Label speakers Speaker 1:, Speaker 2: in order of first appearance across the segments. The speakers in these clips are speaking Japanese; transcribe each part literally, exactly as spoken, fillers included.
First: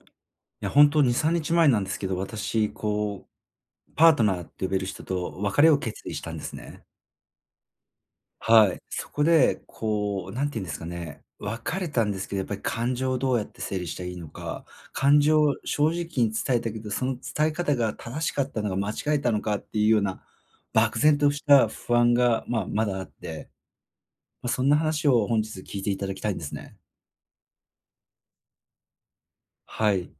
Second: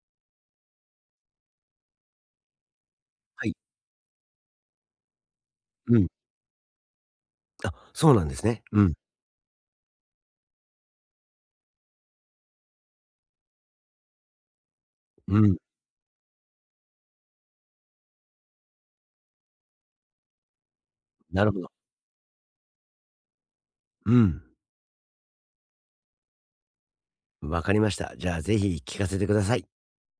Speaker 1: いや、ほんとにさんにちまえなんですけど、私こ
Speaker 2: はい。
Speaker 1: うパートナーって呼べる人と別れを
Speaker 2: う
Speaker 1: 決
Speaker 2: ん。
Speaker 1: 意したんですね。
Speaker 2: あ、そうなんですね。
Speaker 1: はい。
Speaker 2: うん。
Speaker 1: そこで、こう、なんていうんですかね。別れたんですけど、やっぱり、感情をどうやって整理したらいいのか。感
Speaker 2: う
Speaker 1: 情
Speaker 2: ん。
Speaker 1: を正直に伝えたけど、その伝え方が正しかったのか間違えたのかっていうような、漠然とし
Speaker 2: なるほ
Speaker 1: た
Speaker 2: ど。
Speaker 1: 不安がまあ、まだあって。
Speaker 2: うん。
Speaker 1: ま、そんな話を本日聞いて頂きたいんですね。
Speaker 2: 分かりました。じゃあ、ぜひ聞かせてください。
Speaker 1: はい。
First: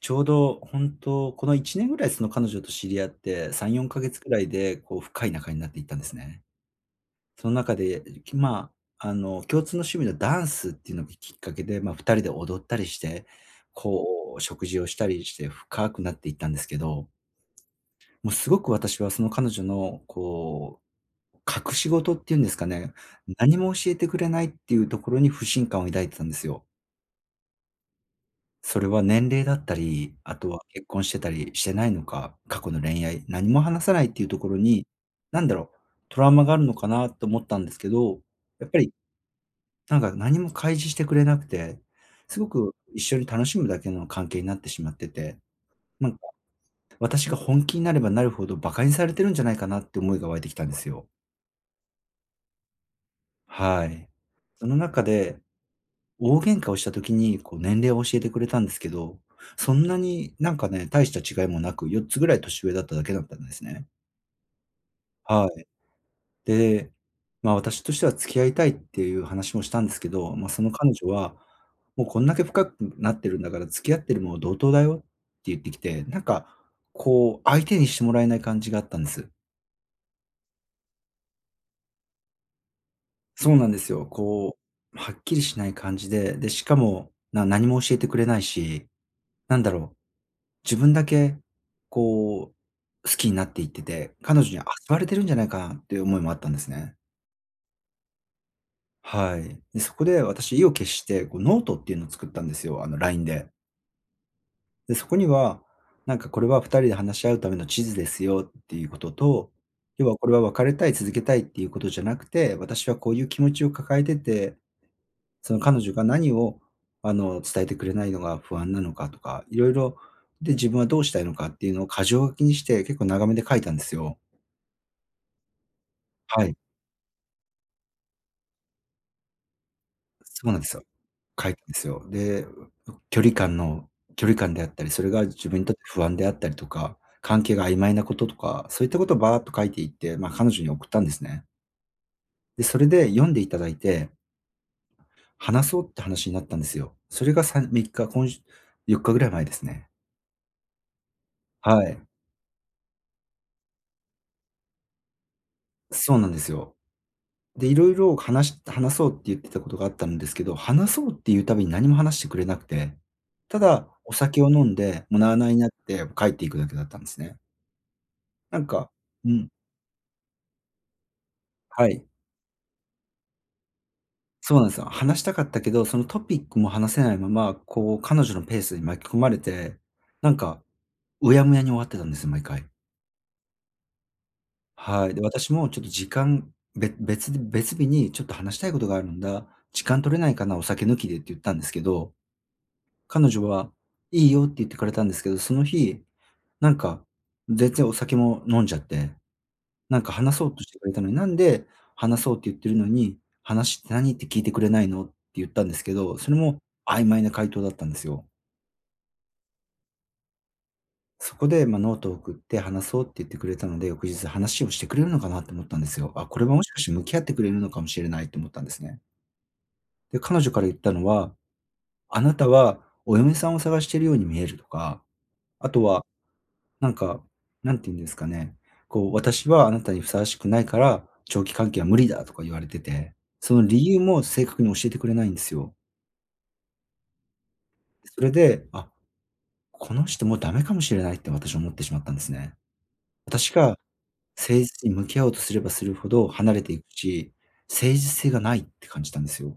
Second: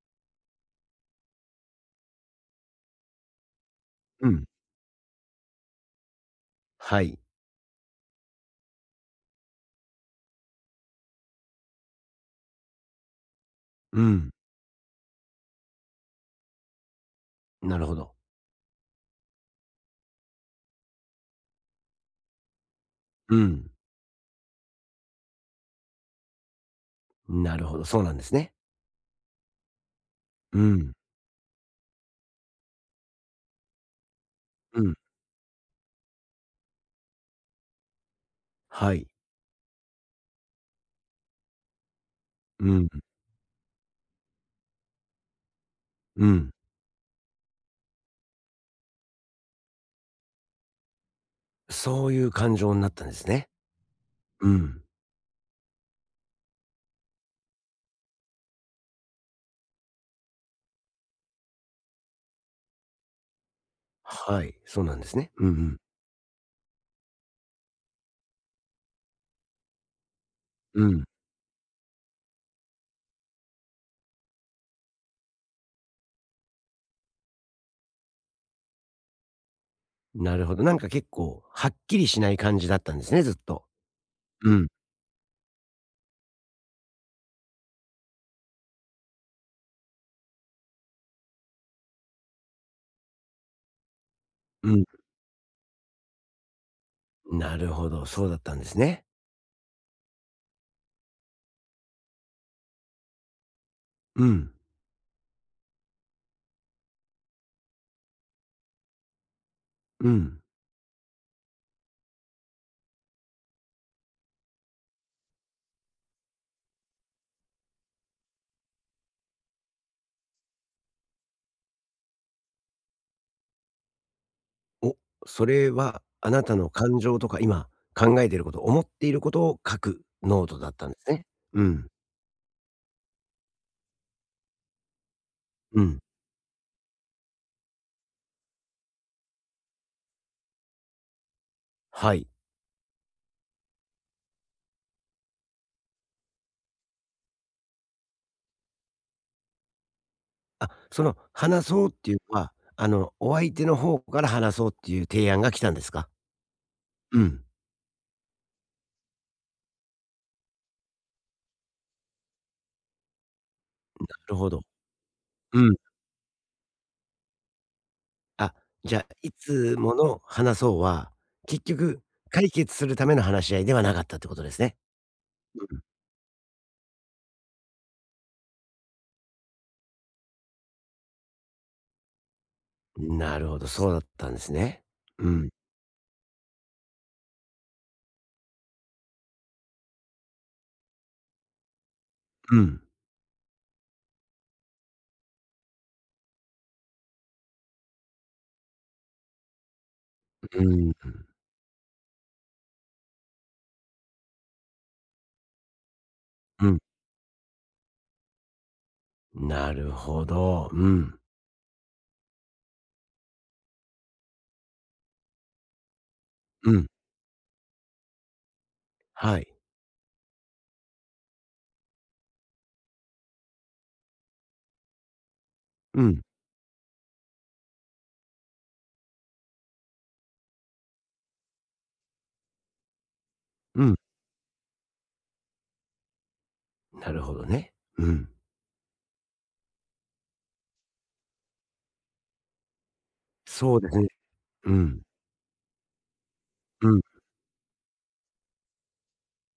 Speaker 1: ちょうどこんとうこのいちねん位その彼女と知り合って、さんよんかげつ
Speaker 2: うん。
Speaker 1: 位でこう深い仲になっていったんですね。
Speaker 2: はい。
Speaker 1: そん中で、きまあ、あの、共通の趣味のダンスっていうのがきっかけで、ま、ふたりで踊ったりして、
Speaker 2: うん。
Speaker 1: こう食事をしたりして、深くなっていったんですけど
Speaker 2: なるほど。
Speaker 1: もうすごく私はその彼女のこう、隠し事っていうんですかね。
Speaker 2: う
Speaker 1: 何
Speaker 2: ん。
Speaker 1: も教えてくれないっていうところに不信感を抱いてたんですよ。
Speaker 2: なるほど、そうなんですね。
Speaker 1: それは年齢だったり、あと
Speaker 2: う
Speaker 1: は結
Speaker 2: ん。
Speaker 1: 婚してたりしてないのか。過去の恋愛、何も話さないっていうところ
Speaker 2: う
Speaker 1: に、
Speaker 2: ん。
Speaker 1: なんだろう、トラウマがあるのかなと思ったんですけど。やっぱり、
Speaker 2: はい。
Speaker 1: 何か何も開示してくれなくて。すご
Speaker 2: う
Speaker 1: く
Speaker 2: ん。
Speaker 1: 一緒に楽しむだけの関係になってしまってて。ま、
Speaker 2: うん。
Speaker 1: 私が本気になればなるほど、馬鹿にされてるんじゃないかなって思いが湧いてきたんですよ。
Speaker 2: そういう感情になったんですね。
Speaker 1: はい。
Speaker 2: う
Speaker 1: その
Speaker 2: ん。
Speaker 1: 中で、大喧嘩をした時に、こう、年齢を教えてくれたんですけど、そんなになんかね、大した違いもなく、よっつ位年上だっただけだったんですね。
Speaker 2: はい、そうなんですね。うん
Speaker 1: は
Speaker 2: う
Speaker 1: い。
Speaker 2: ん。
Speaker 1: で、ま、私としては「付き合いたい」っていう話もしたんですけど、ま、その
Speaker 2: う
Speaker 1: 彼
Speaker 2: ん。
Speaker 1: 女は「もう、こんだけ深くなってるんだから付き合ってるも同等だよ」って言ってきて、何かこう、相手にしてもらえない感じがあったんです。
Speaker 2: なるほど。なんか、結構はっきりしない感じだったんですね、ずっ
Speaker 1: そう
Speaker 2: と。
Speaker 1: なんですよ。
Speaker 2: う
Speaker 1: こ
Speaker 2: ん。
Speaker 1: う、はっきりしない感じで、で、しかも、な何も教えてくれないし、何だろう、自分だけこう好きになっていってて、彼女に遊
Speaker 2: うん。
Speaker 1: ばれてるんじゃないかなっていう思いもあったんですね。
Speaker 2: なるほど、そうだったんですね。
Speaker 1: はい。で、そこで、私意を決して、こうノートっていうのを作ったんですよ、あの、LINE で。
Speaker 2: うん。
Speaker 1: で、そこには、何かこれは、ふたりで話し合うための地図ですよっていうことと、要
Speaker 2: う
Speaker 1: はこれ
Speaker 2: ん。
Speaker 1: は、別れたい続けたいっていうことじゃなくて、私はこういう気持ちを抱えてて、その、彼女が何をあの、伝えてくれないのが不安なのかとか、色々、で自分はどうしたいのかっていうのを箇条書きにして、結構長めで書いたんですよ。
Speaker 2: お、それは、あな
Speaker 1: は
Speaker 2: た
Speaker 1: い。
Speaker 2: の感情とか今考えてること、思っている事を書くノー
Speaker 1: そう
Speaker 2: ト
Speaker 1: なんで
Speaker 2: だっ
Speaker 1: すよ、
Speaker 2: たんですね。
Speaker 1: 書い
Speaker 2: う
Speaker 1: たんで
Speaker 2: ん。
Speaker 1: すよ。で、うう距離感の距離感であったり、それが自分にとっ
Speaker 2: う
Speaker 1: て
Speaker 2: ん。
Speaker 1: 不安であったりとか、関係が曖昧な事とか、そう言った事をバーっと書いていって、ま、彼女に送ったんですね。
Speaker 2: はい。
Speaker 1: で、それで読んで頂いて話そうって話になったんですよ。それが去るみっか、こんしゅよっか位前ですね。
Speaker 2: あ、その話
Speaker 1: は
Speaker 2: そうって
Speaker 1: い。
Speaker 2: 言うのは、あの、お相手の方から話そうって言う提案が来たんですか。
Speaker 1: そうなんですよ。
Speaker 2: うん。
Speaker 1: で、色々かなし話そうって言ってた事があったんですけど、話そうって言う度に何も話してくれなくて、ただ
Speaker 2: ん、
Speaker 1: お
Speaker 2: なる
Speaker 1: 酒を
Speaker 2: ほど。
Speaker 1: 飲んで、もう、なあなあに
Speaker 2: う
Speaker 1: なっ
Speaker 2: ん。
Speaker 1: て帰っていくだけだったんですね。
Speaker 2: あ、
Speaker 1: なんか
Speaker 2: じゃあ、
Speaker 1: う
Speaker 2: い
Speaker 1: ん。
Speaker 2: つもの話そうは、結
Speaker 1: は
Speaker 2: 局
Speaker 1: い。
Speaker 2: 解決する為の話し合いではなかったって事で
Speaker 1: そ
Speaker 2: す
Speaker 1: うなん
Speaker 2: ね。
Speaker 1: すよ。話したかった
Speaker 2: う
Speaker 1: け
Speaker 2: ん。
Speaker 1: ど、そのトピックも話せないまま、こう、彼女のペースに巻き込まれて、何か、うやむやに終わってたんですよ、毎回。
Speaker 2: ん、なるほど、そうだったんすね。
Speaker 1: はい。で、
Speaker 2: うん。
Speaker 1: 私もちょっと時間、べ別で別日に、ちょっと話したい事があるんだ、時間取れないかな、お酒抜きでって言ったんですけど、
Speaker 2: うん。
Speaker 1: 彼女は「いいよ」って言ってくれたんですけど、その日なんか、全然お酒も飲んじゃって、「なんか話
Speaker 2: う
Speaker 1: そう
Speaker 2: う
Speaker 1: としてくれたの
Speaker 2: ー
Speaker 1: に、な
Speaker 2: ん。
Speaker 1: んで話そうって言っているのに、話って何って聞いてくれないの？」って言ったんですけど、それも
Speaker 2: うん。
Speaker 1: 曖昧な回答だったんですよ。
Speaker 2: なるほど。うん。
Speaker 1: そこで、ま、「ノート送って話そう」って言ってくれたので、翌日話をしてくれるのかなと思ったんですよ。あ、これはも
Speaker 2: う
Speaker 1: しかし
Speaker 2: ん。
Speaker 1: て向き合ってくれるのかもしれないと思ったんですね。
Speaker 2: はい。
Speaker 1: で、彼女から言ったのは、「あなたはお嫁さんを探してるように見える」とか、あと
Speaker 2: う
Speaker 1: は
Speaker 2: ん。
Speaker 1: なんか、なんて言うんですかね、こう「私はあなたにふさわしくないから、長期関係は無理」だとか言われてて、その
Speaker 2: う
Speaker 1: 理
Speaker 2: ん。
Speaker 1: 由も正確に教えてくれないんですよ。
Speaker 2: なるほどね。う
Speaker 1: そ
Speaker 2: ん。
Speaker 1: れで、あ、この人もうだめかもしれないって私は思ってしまったんですね。私
Speaker 2: そ
Speaker 1: が
Speaker 2: うでね。
Speaker 1: 誠
Speaker 2: う
Speaker 1: 実に
Speaker 2: ん。
Speaker 1: 向き合おうとすればするほど離れていく
Speaker 2: うん。
Speaker 1: し、誠実性がないって感じたんですよ。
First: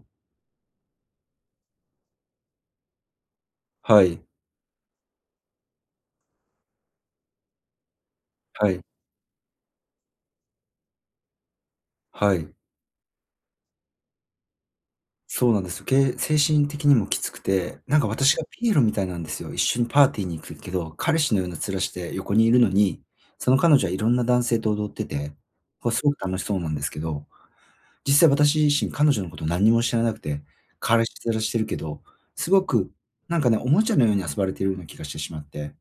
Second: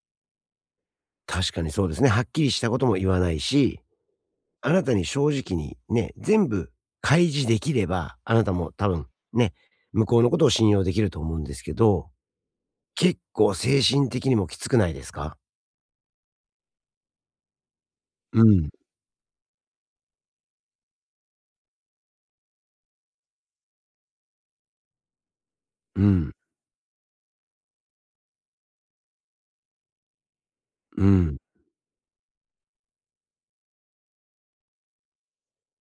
Speaker 2: 確かにそうですね。はっきりしたことも言わないし、
Speaker 1: はい。
Speaker 2: あなたに正直に、ね、全部開示できれば、あなた
Speaker 1: は
Speaker 2: も
Speaker 1: い。
Speaker 2: 多分ね、向こうのことを信用できると思うんですけど、
Speaker 1: はい。
Speaker 2: 結構精神的にもきつくないですか？
Speaker 1: そうなんですよ。け精神的にもきつくて、なんか私
Speaker 2: う
Speaker 1: がピ
Speaker 2: ん。
Speaker 1: エロみたいなんですよ。一緒にパーティーに行くけど、彼氏のような面して横にいるのに、その彼女はいろんな男性と踊ってて、こうす
Speaker 2: う
Speaker 1: ごく
Speaker 2: ん。
Speaker 1: 楽しそうなんですけど、実際私自身彼女のこと何も知らなくて、彼
Speaker 2: う
Speaker 1: 氏
Speaker 2: ん。
Speaker 1: 面してるけど、すごくなんかね、おもちゃのように遊ばれているような気がしてしまって。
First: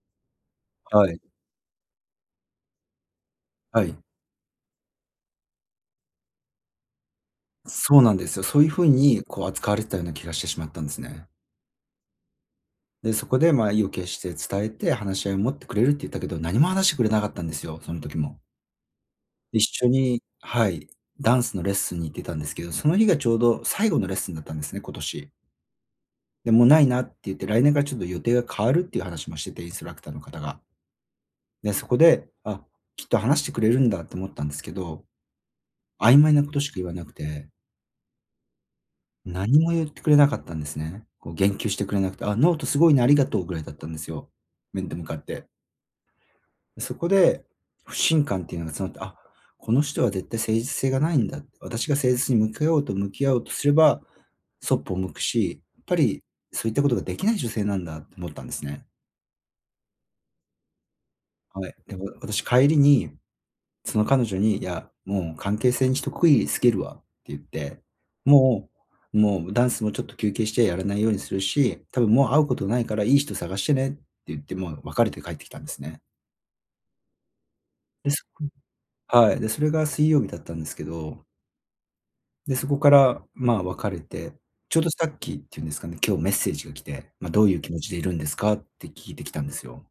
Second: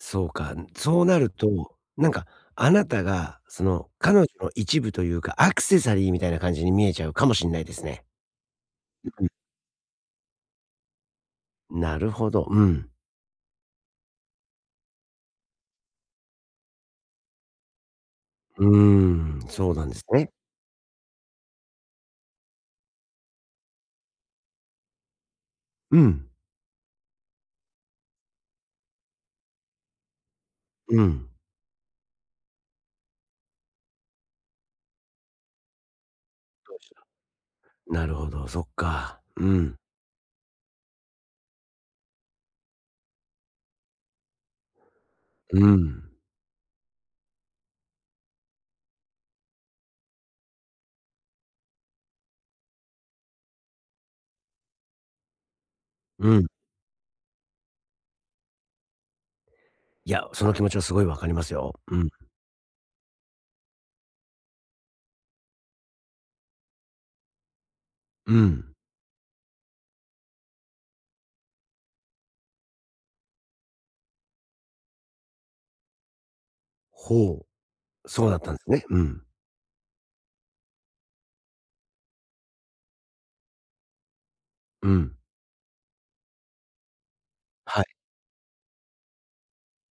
Speaker 2: そうか。ん、そう
Speaker 1: は
Speaker 2: な
Speaker 1: い。
Speaker 2: ると、なんか、あなたが、そ
Speaker 1: は
Speaker 2: の、
Speaker 1: い。
Speaker 2: 彼女の一部というか、アクセサリーみたいな感じに見えちゃうかもしんないです
Speaker 1: そう
Speaker 2: ね。
Speaker 1: なんですよ。そういう風
Speaker 2: う、
Speaker 1: に、
Speaker 2: ふん。
Speaker 1: こう、扱われてたような気がしてしまったんですね。
Speaker 2: なるほど、うん。
Speaker 1: で、そこで、ま、意を決して伝えて、話し合いを持ってくれるって言ったけど、何も話してくれなかったんですよ、その時も。
Speaker 2: うーん。
Speaker 1: 一
Speaker 2: そうなん
Speaker 1: 緒
Speaker 2: です
Speaker 1: に
Speaker 2: ね。
Speaker 1: はい、ダンスのレッスンに行ってたんですけど、その日がちょうど最後のレッスンだったんですね、今年。
Speaker 2: うん。
Speaker 1: で、「もう、ないな」って言って、来年から、ちょっと予定が変わるっていう話もしてて、インストラクターの方が。
Speaker 2: うん。
Speaker 1: で、そこで、あ、きっと話してくれるんだと思ったんですけど、曖昧な事し
Speaker 2: ど
Speaker 1: か言わな
Speaker 2: う
Speaker 1: くて。
Speaker 2: なるほど、そっか。う
Speaker 1: 何も
Speaker 2: ん。
Speaker 1: 言ってくれなかったんですね。こう、言及してくれなくて「あ、ノート凄いな、ありがとう」位だったんですよ、面と向かって。
Speaker 2: うーん。
Speaker 1: そこで、不信感っていうのが募って、あ、この人は絶対誠実性がないんだ。私が誠実に、向き合おうと向き合おうとすれば、そっぽを向くし、やっぱり
Speaker 2: うん。
Speaker 1: そういった事が出来ない女性なんだと思ったんですね。
Speaker 2: いや、その気持ちは凄い分かります
Speaker 1: は
Speaker 2: よ。
Speaker 1: い。え、
Speaker 2: う
Speaker 1: も
Speaker 2: ん。
Speaker 1: う、私帰りに、その彼女に「いや、もう関係性に一区切りつけるわ」って言って
Speaker 2: うん。
Speaker 1: 「もうもう、むダンスもちょっと休憩してやらないようにするし、多分もう会うことないから良い人探してね」って言って、もう別れて帰ってきたんですね。
Speaker 2: ほう、
Speaker 1: です、
Speaker 2: そうだっ
Speaker 1: 今
Speaker 2: た
Speaker 1: 度
Speaker 2: んですね、うん。
Speaker 1: はい、で、それが水曜日だったんですけどで、そこからま、別れて、ちょう
Speaker 2: う
Speaker 1: どさ
Speaker 2: ん。
Speaker 1: っきっていうんですかね、今日メッセージが来て、ま、どういう気持
Speaker 2: はい。
Speaker 1: ちでいるんですかって聞いてきたんですよ。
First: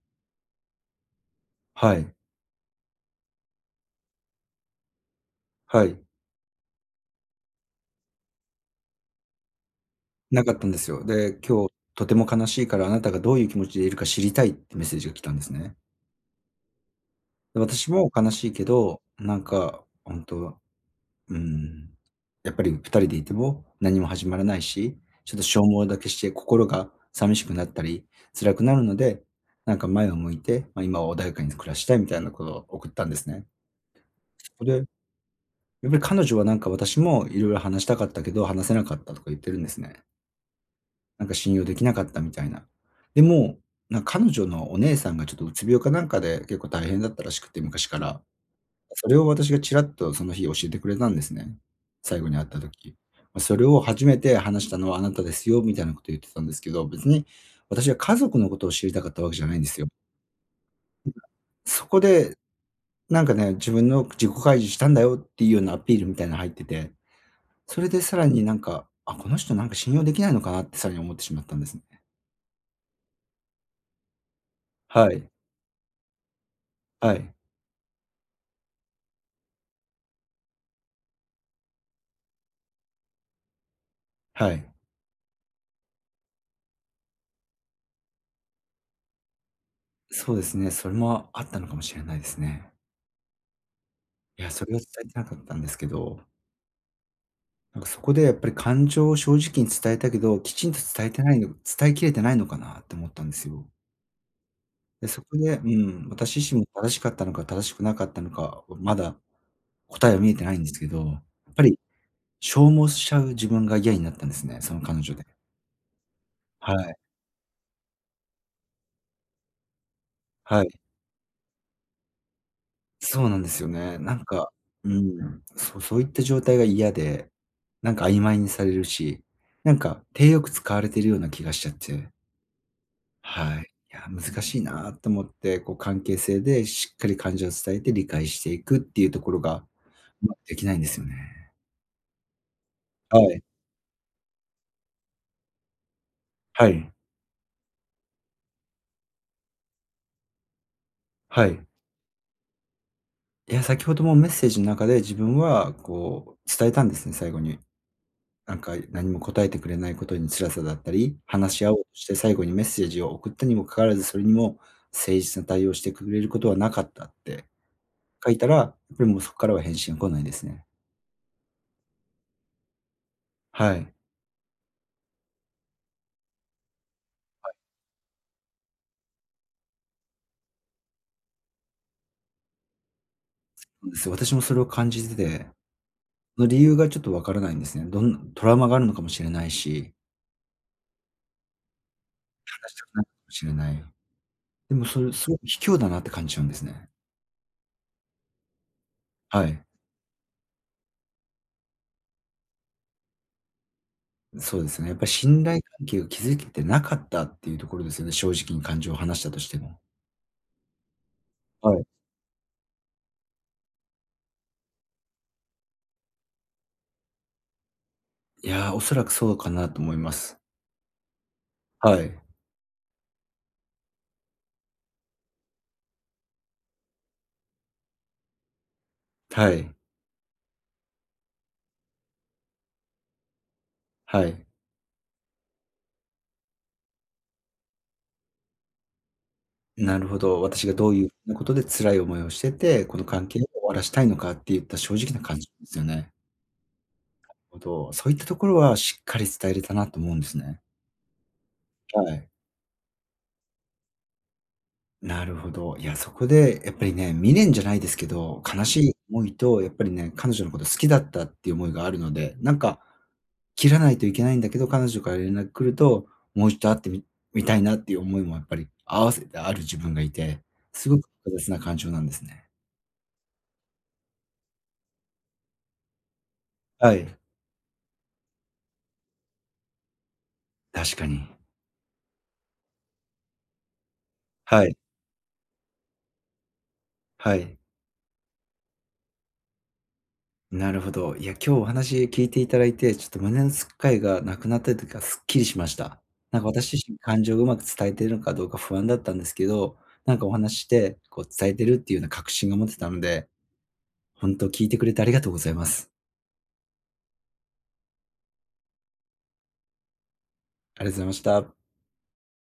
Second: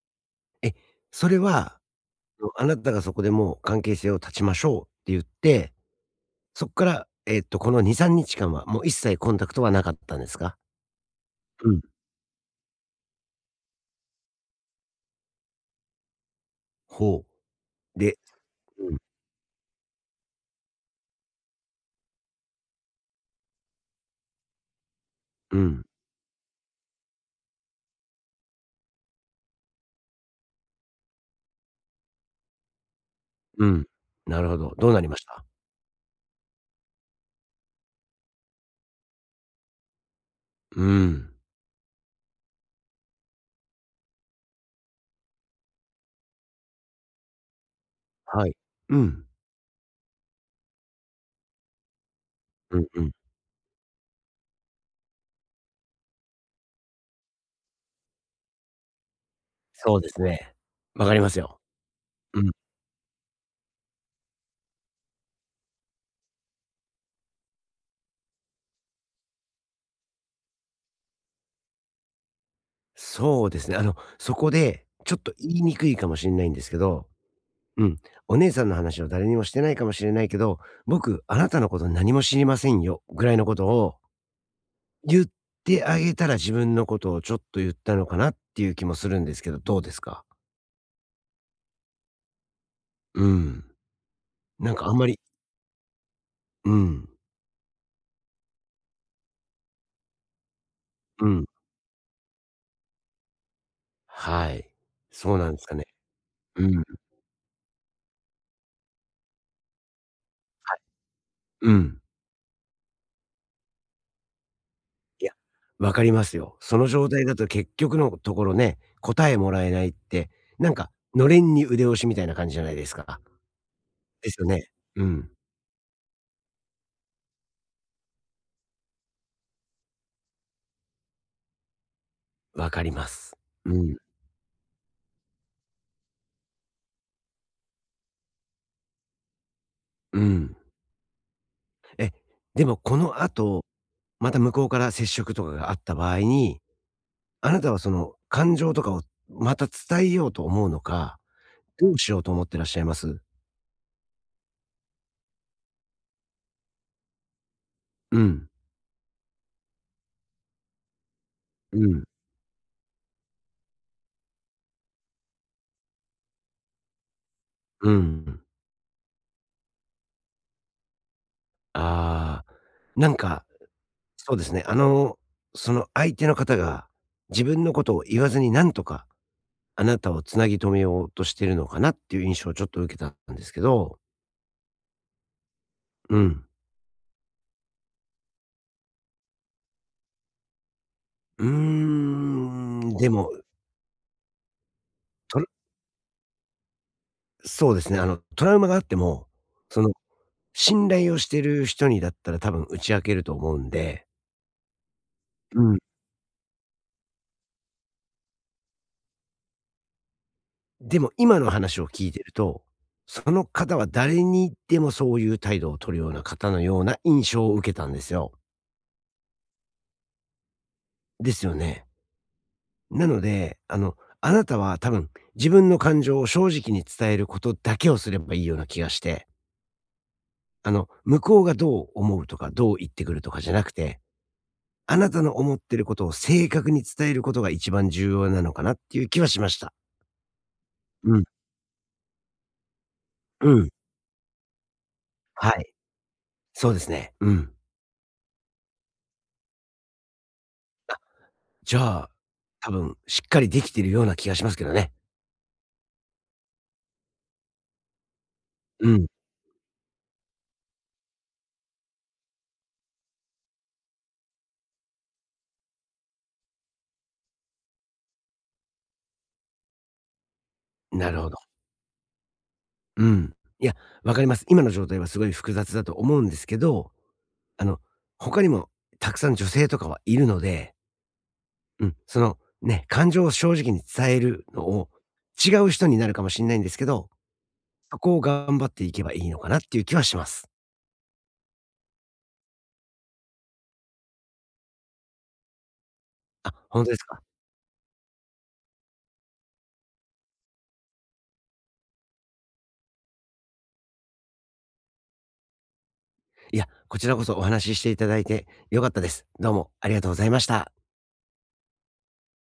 Speaker 2: え、それは、
Speaker 1: はい。
Speaker 2: その、あなたがそこでもう関係性を断ちましょうって言って、
Speaker 1: はい。
Speaker 2: そっから、えっと、このにさんにち間はもう一切コンタクトはなかったんです
Speaker 1: なか
Speaker 2: か？
Speaker 1: ったんですよ。で、今
Speaker 2: う
Speaker 1: 日
Speaker 2: ん。
Speaker 1: とても悲しいから、あなたがどういう気持ちでいるか知りたいってメッセージが来たんですね。
Speaker 2: ほ
Speaker 1: 私
Speaker 2: う。
Speaker 1: も
Speaker 2: で
Speaker 1: 悲しいけ
Speaker 2: うん。
Speaker 1: ど、なんか、ほんとはうーん、やっぱりふたりでいても何も始まらないし、ちょっと
Speaker 2: う
Speaker 1: 消耗
Speaker 2: ん。
Speaker 1: だけして心が寂しくなったり、辛くなるので、なんか、前を向いて、ま、今は穏やかに暮らしたいみたいなことを送ったんですね。
Speaker 2: うん、なる
Speaker 1: そ
Speaker 2: ほ
Speaker 1: こ
Speaker 2: ど。
Speaker 1: でん
Speaker 2: どうなりました？
Speaker 1: で、彼女は、なんか、私も色々話したかったけど、話せなかったとか言ってるんですね。
Speaker 2: うー
Speaker 1: なんか
Speaker 2: ん。
Speaker 1: 信用できなかったみたいな。でも、なん彼女のお姉さんがちょっとうつ病かなんかで結構大変だったらしくて、昔から。ん、
Speaker 2: はい。う
Speaker 1: それ
Speaker 2: ん。
Speaker 1: を私がちらっとその日教えてくれたんですね。最後に会った
Speaker 2: うん
Speaker 1: 時。
Speaker 2: うん。
Speaker 1: ま、それを初めて話したのはあなたですよ、みたいなことを言ってたんですけど、別に私は家族のことを知りたかったわけじゃないんですよ。
Speaker 2: そうですね。わかりますよ。
Speaker 1: そこで、
Speaker 2: うん。
Speaker 1: なんかね、自分の自己開示したんだよっていうようなアピールみたいな入ってて、それでさらに、なんか、あ、この人なんか信用できないのかなってさらに思ってしまったんですね。
Speaker 2: そうですね。あの、そこで
Speaker 1: は
Speaker 2: ちょっ
Speaker 1: い。
Speaker 2: と言いにくいかもしんないんですけど、
Speaker 1: はい。
Speaker 2: うん、お姉さんの話を誰にもしてないかもしれないけど、「僕、あなたのこと何も知りませんよ」ぐらいのことを
Speaker 1: はい。
Speaker 2: 言ってあげたら、自分のことをちょっと言ったのかなっていう気もするんですけど、どうですか？
Speaker 1: そうですね、それもあったのかもしれないですね。
Speaker 2: うん。
Speaker 1: いや、そ
Speaker 2: な
Speaker 1: れ
Speaker 2: ん
Speaker 1: は
Speaker 2: か、
Speaker 1: 伝
Speaker 2: あんま
Speaker 1: え
Speaker 2: り
Speaker 1: てなかったんですけど。
Speaker 2: うん。
Speaker 1: なんかそこで、やっぱり感情を正直に伝えたけど、きちんと伝えて
Speaker 2: う
Speaker 1: ない
Speaker 2: ん。
Speaker 1: の伝えきれてないのかなって思ったんですよ。
Speaker 2: はい。
Speaker 1: で、そ
Speaker 2: そ
Speaker 1: こ
Speaker 2: うなん
Speaker 1: で、
Speaker 2: すか
Speaker 1: う
Speaker 2: ね。
Speaker 1: ん、私自身も
Speaker 2: うん。
Speaker 1: 正しかったのか正しくなかったのか、まだ答えが見えてないんで
Speaker 2: は
Speaker 1: す
Speaker 2: い。
Speaker 1: けど、やっぱ
Speaker 2: う
Speaker 1: り
Speaker 2: ん。
Speaker 1: 消耗しちゃう自分がいやになったんですね、その感情
Speaker 2: い
Speaker 1: で。
Speaker 2: や、分かりますよ。
Speaker 1: は
Speaker 2: その
Speaker 1: い。
Speaker 2: 状態だと結局のところね、答えもらえないって、
Speaker 1: は
Speaker 2: な
Speaker 1: い。
Speaker 2: んか、のれんに腕押しみたいな感じじゃないですか。
Speaker 1: そうなんですよね。なん
Speaker 2: ですよ
Speaker 1: か、
Speaker 2: ね。
Speaker 1: う
Speaker 2: うん。
Speaker 1: ん。そう、そういった状態が嫌で、なんか曖昧にされるし、なんか体よく使われているような気がしちゃって。
Speaker 2: わかります。
Speaker 1: はい。
Speaker 2: うん。
Speaker 1: いや難しいなと思って、こう関係性でしっかり感情を伝えて、理解していくっていうところが、
Speaker 2: うん。
Speaker 1: できないんですよね。
Speaker 2: え、でもこ
Speaker 1: は
Speaker 2: の
Speaker 1: い。
Speaker 2: 後、また向こうから接触とかがあった場合に、
Speaker 1: はい。
Speaker 2: あなたはその感情とかをまた伝えようと思うのか、
Speaker 1: はい。
Speaker 2: どうしようと思ってらっしゃいます？
Speaker 1: いや、先程もメッセージん中で自分はこう伝えたんですね、最後に。
Speaker 2: うん。
Speaker 1: 何か何も答えてくれないことに辛さだったり、話し合お
Speaker 2: う
Speaker 1: う
Speaker 2: ん。
Speaker 1: して最後にメッセージを送ったにもかかわらず、それにも誠実な対応をしてくれることはなかったって
Speaker 2: うんう
Speaker 1: 書い
Speaker 2: ん。
Speaker 1: たら、れもそっからは返信が来ないですね。
Speaker 2: ああ、なんか
Speaker 1: はい。
Speaker 2: そうですね。あの、その相手の方が、自
Speaker 1: はい。
Speaker 2: 分のことを言わずに、なんとかあなたを繋ぎ止めようとしてるのかなっていう印象をちょっと受けたたんですけ
Speaker 1: つうで
Speaker 2: ど。
Speaker 1: すよ。私もそれを感じてて。
Speaker 2: うん。
Speaker 1: あ、理由がちょっと分からないんですね。どんなトラウマがあるのかもしれないし。
Speaker 2: うー
Speaker 1: 話したく
Speaker 2: ん、
Speaker 1: な
Speaker 2: でも。
Speaker 1: しれない。でもそれすご
Speaker 2: と
Speaker 1: く
Speaker 2: る
Speaker 1: 卑怯だなって感じちゃうんですね。
Speaker 2: そうですね、あのトラウマがあっても、
Speaker 1: はい。
Speaker 2: その信頼をしてる人にだったら多分打ち明けると思うんで
Speaker 1: そうですね、やっぱり信
Speaker 2: う
Speaker 1: 頼
Speaker 2: ん。
Speaker 1: 関係を築けてなかったっていうところですよね、正直に感情を話したとしても。
Speaker 2: でも、今の
Speaker 1: は
Speaker 2: 話
Speaker 1: い。
Speaker 2: を聞いてると、その方は誰にでもそういう態度を取るような方のような印象を受けたんですよ。
Speaker 1: いや、おそらくそうかなと思います。
Speaker 2: ですよね。
Speaker 1: はい。
Speaker 2: なので、あの、あなたは多分自分の感情を正直に伝えることだけをすればいいような気がして。
Speaker 1: はい。
Speaker 2: あの、向こうがどう思うとか、どう言ってくるとかじゃなくて、
Speaker 1: はい。
Speaker 2: あなたの思っていることを正確に伝えることが一番重要なのかなっていう気はしました。
Speaker 1: なるほど、私がどういう
Speaker 2: うん。
Speaker 1: なことで辛い思いをしてて、この関係を
Speaker 2: う
Speaker 1: 終
Speaker 2: ん。
Speaker 1: わらせたいのかってゆった正直な感で
Speaker 2: はい。
Speaker 1: すよね。
Speaker 2: そうですね。
Speaker 1: な
Speaker 2: う
Speaker 1: る
Speaker 2: ん。
Speaker 1: ほど、そういったところはしっかり伝えれたなと思うんですね。
Speaker 2: あ、じゃ
Speaker 1: は
Speaker 2: あ、
Speaker 1: い。
Speaker 2: 多分しっかりできてるような気がしますけどね。
Speaker 1: なるほど、いやそこでやっぱりね、未練じゃないですけど、悲し
Speaker 2: う
Speaker 1: い
Speaker 2: ん。
Speaker 1: 思いとやっぱりね、彼女のこと好きだったっていう思いがあるので、なんか切らないといけないんだけど、彼女から連絡来ると、もう一度会ってみみたいなっていう思いもやっぱり併せてある自分がいて、すごく
Speaker 2: なるほど。
Speaker 1: 複雑な感情なんですね。
Speaker 2: うん、いや、わかります。今の状態はすごい複雑だと思うんですけど、
Speaker 1: はい。
Speaker 2: あの、他にもたくさん女性とかはいるので。
Speaker 1: 確かに。
Speaker 2: うん、その、ね、感情を正直に伝えるの
Speaker 1: はい。
Speaker 2: を、違う人になるかもしんないんですけど、
Speaker 1: はい。
Speaker 2: そこを頑張っていけばいいのかなっていう気はします。
Speaker 1: なるほど、いや今日お話聞いていただいて、ちょっと胸のすっかいがなくなったってか、すっきりしました。なんか
Speaker 2: あ、
Speaker 1: 私
Speaker 2: ほん
Speaker 1: 自
Speaker 2: とで
Speaker 1: 身、
Speaker 2: す
Speaker 1: 感
Speaker 2: か。
Speaker 1: 情を上手く伝えてるのかどうか不安だったんですけど、何かお話しして、こう伝えてるっていうような確信を持てたので、ほんと聞いてくれてありがとうございます。
Speaker 2: いや、こちらこそお話ししていただいて良かったです。どうもありがとうございました。
Speaker 1: ありがとうございました。